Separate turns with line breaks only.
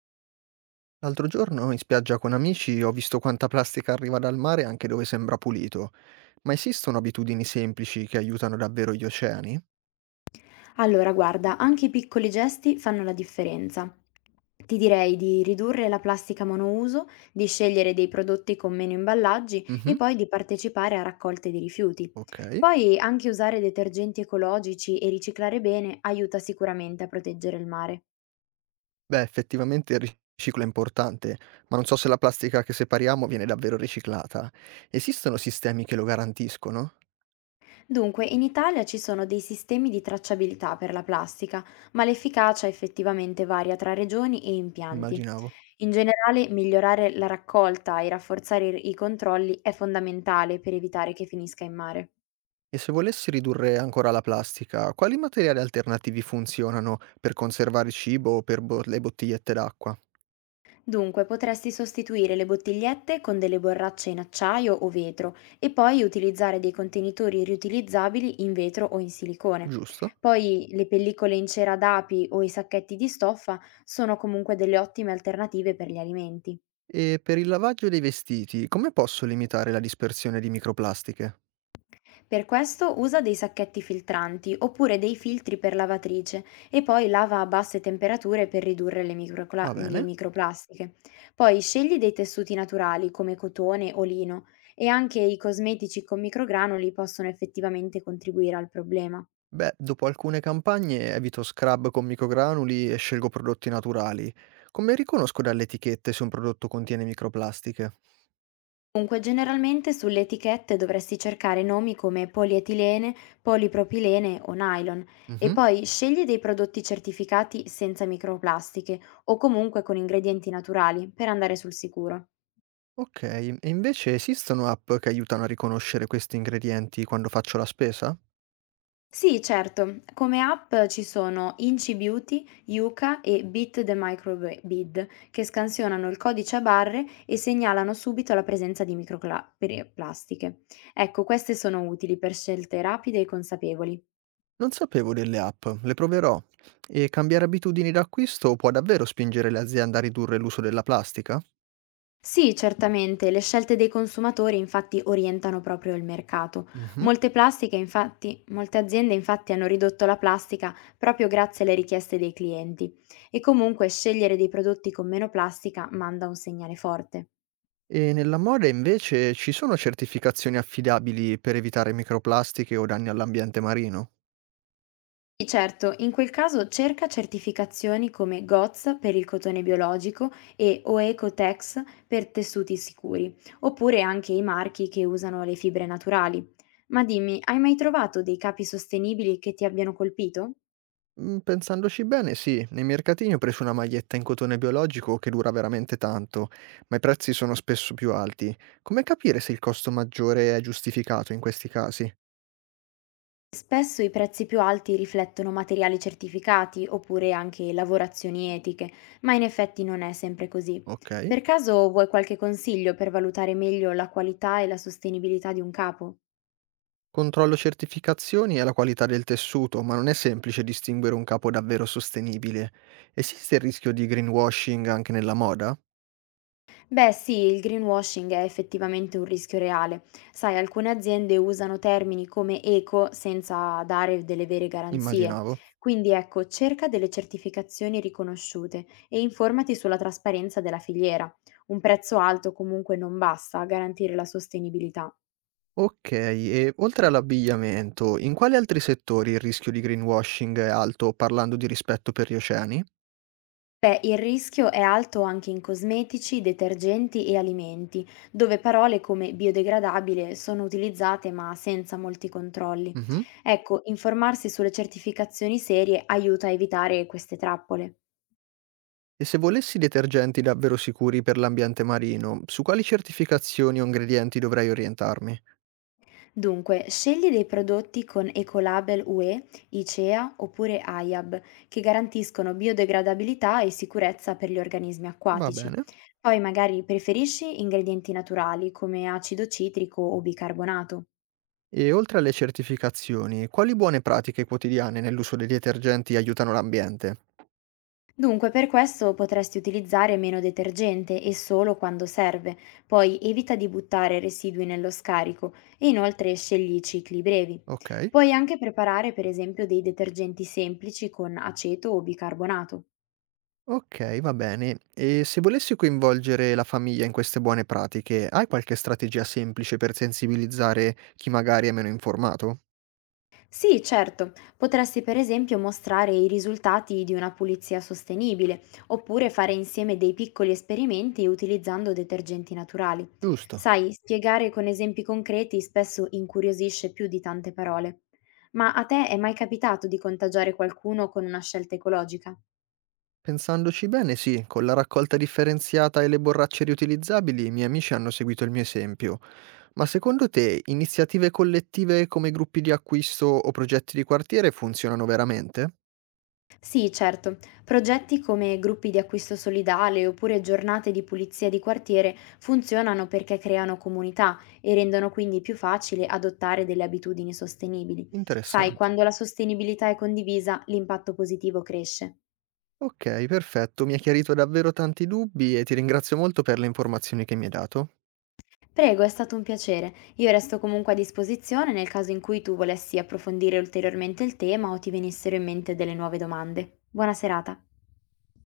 L'altro giorno in spiaggia con amici ho visto quanta plastica arriva dal mare anche dove sembra pulito. Ma esistono abitudini semplici che aiutano davvero gli oceani?
Allora, guarda, anche i piccoli gesti fanno la differenza. Ti direi di ridurre la plastica monouso, di scegliere dei prodotti con meno imballaggi e
Mhm,
poi di partecipare a raccolte di rifiuti.
ok.
Poi anche usare detergenti ecologici e riciclare bene aiuta sicuramente a proteggere il mare.
Beh, effettivamente il riciclo è importante, ma non so se la plastica che separiamo viene davvero riciclata. Esistono sistemi che lo garantiscono?
Dunque, in Italia ci sono dei sistemi di tracciabilità per la plastica, ma l'efficacia effettivamente varia tra regioni e impianti.
Immaginavo.
In generale, migliorare la raccolta e rafforzare i controlli è fondamentale per evitare che finisca in mare.
E se volessi ridurre ancora la plastica, quali materiali alternativi funzionano per conservare cibo o per le bottigliette d'acqua?
Dunque, potresti sostituire le bottigliette con delle borracce in acciaio o vetro e poi utilizzare dei contenitori riutilizzabili in vetro o in silicone.
Giusto?
Poi le pellicole in cera d'api o i sacchetti di stoffa sono comunque delle ottime alternative per gli alimenti.
E per il lavaggio dei vestiti, come posso limitare la dispersione di microplastiche?
Per questo usa dei sacchetti filtranti oppure dei filtri per lavatrice e poi lava a basse temperature per ridurre le,
Va
le
bene.
microplastiche. Poi scegli dei tessuti naturali come cotone o lino e anche i cosmetici con microgranuli possono effettivamente contribuire al problema.
Beh, dopo alcune campagne evito scrub con microgranuli e scelgo prodotti naturali. Come riconosco dalle etichette se un prodotto contiene microplastiche?
Dunque, generalmente sulle etichette dovresti cercare nomi come polietilene, polipropilene o nylon e
Mhm.
poi scegli dei prodotti certificati senza microplastiche o comunque con ingredienti naturali per andare sul sicuro.
Ok, e invece esistono app che aiutano a riconoscere questi ingredienti quando faccio la spesa?
Sì, certo, come app ci sono Inci Beauty, Yuka e Beat the Microbead che scansionano il codice a barre e segnalano subito la presenza di microplastiche. Ecco, queste sono utili per scelte rapide e consapevoli.
Non sapevo delle app, le proverò. E cambiare abitudini d'acquisto può davvero spingere le aziende a ridurre l'uso della plastica?
Sì, certamente, le scelte dei consumatori infatti orientano proprio il mercato.
Mhm.
Molte aziende infatti hanno ridotto la plastica proprio grazie alle richieste dei clienti. E comunque scegliere dei prodotti con meno plastica manda un segnale forte.
E nella moda invece ci sono certificazioni affidabili per evitare microplastiche o danni all'ambiente marino?
Sì, certo, in quel caso cerca certificazioni come GOTS per il cotone biologico e OECOTEX per tessuti sicuri, oppure anche i marchi che usano le fibre naturali. Ma dimmi, hai mai trovato dei capi sostenibili che ti abbiano colpito?
Mm, pensandoci bene, sì, nei mercatini ho preso una maglietta in cotone biologico che dura veramente tanto, ma i prezzi sono spesso più alti. Come capire se il costo maggiore è giustificato in questi casi?
Spesso i prezzi più alti riflettono materiali certificati oppure anche lavorazioni etiche, ma in effetti non è sempre così.
Ok.
Per caso vuoi qualche consiglio per valutare meglio la qualità e la sostenibilità di un capo?
Controllo certificazioni e la qualità del tessuto, ma non è semplice distinguere un capo davvero sostenibile. Esiste il rischio di greenwashing anche nella moda?
Beh, sì, il greenwashing è effettivamente un rischio reale. Sai, alcune aziende usano termini come eco senza dare delle vere garanzie.
Immaginavo.
Quindi ecco, cerca delle certificazioni riconosciute e informati sulla trasparenza della filiera. Un prezzo alto comunque non basta a garantire la sostenibilità.
Okay, e oltre all'abbigliamento, in quali altri settori il rischio di greenwashing è alto parlando di rispetto per gli oceani?
Beh, il rischio è alto anche in cosmetici, detergenti e alimenti, dove parole come biodegradabile sono utilizzate ma senza molti controlli.
Mh-mh.
Ecco, informarsi sulle certificazioni serie aiuta a evitare queste trappole.
E se volessi detergenti davvero sicuri per l'ambiente marino, su quali certificazioni o ingredienti dovrei orientarmi?
Dunque, scegli dei prodotti con Ecolabel UE, ICEA oppure AIAB, che garantiscono biodegradabilità e sicurezza per gli organismi
Va
acquatici.
bene.
Poi magari preferisci ingredienti naturali come acido citrico o bicarbonato.
E oltre alle certificazioni, quali buone pratiche quotidiane nell'uso dei detergenti aiutano l'ambiente?
Dunque, per questo potresti utilizzare meno detergente e solo quando serve, poi evita di buttare residui nello scarico e inoltre scegli cicli brevi.
Okay.
Puoi anche preparare per esempio dei detergenti semplici con aceto o bicarbonato.
Okay, va bene. E se volessi coinvolgere la famiglia in queste buone pratiche, hai qualche strategia semplice per sensibilizzare chi magari è meno informato?
Sì, certo, potresti per esempio mostrare i risultati di una pulizia sostenibile, oppure fare insieme dei piccoli esperimenti utilizzando detergenti naturali.
Giusto.
Sai, spiegare con esempi concreti spesso incuriosisce più di tante parole. Ma a te è mai capitato di contagiare qualcuno con una scelta ecologica?
Pensandoci bene, sì, con la raccolta differenziata e le borracce riutilizzabili i miei amici hanno seguito il mio esempio. Ma secondo te iniziative collettive come gruppi di acquisto o progetti di quartiere funzionano veramente?
Sì, certo. Progetti come gruppi di acquisto solidale oppure giornate di pulizia di quartiere funzionano perché creano comunità e rendono quindi più facile adottare delle abitudini sostenibili. Sai,
Interessante.
quando la sostenibilità è condivisa, l'impatto positivo cresce.
Ok, perfetto, mi hai chiarito davvero tanti dubbi e ti ringrazio molto per le informazioni che mi hai dato.
Prego, è stato un piacere. Io resto comunque a disposizione nel caso in cui tu volessi approfondire ulteriormente il tema o ti venissero in mente delle nuove domande. Buona serata.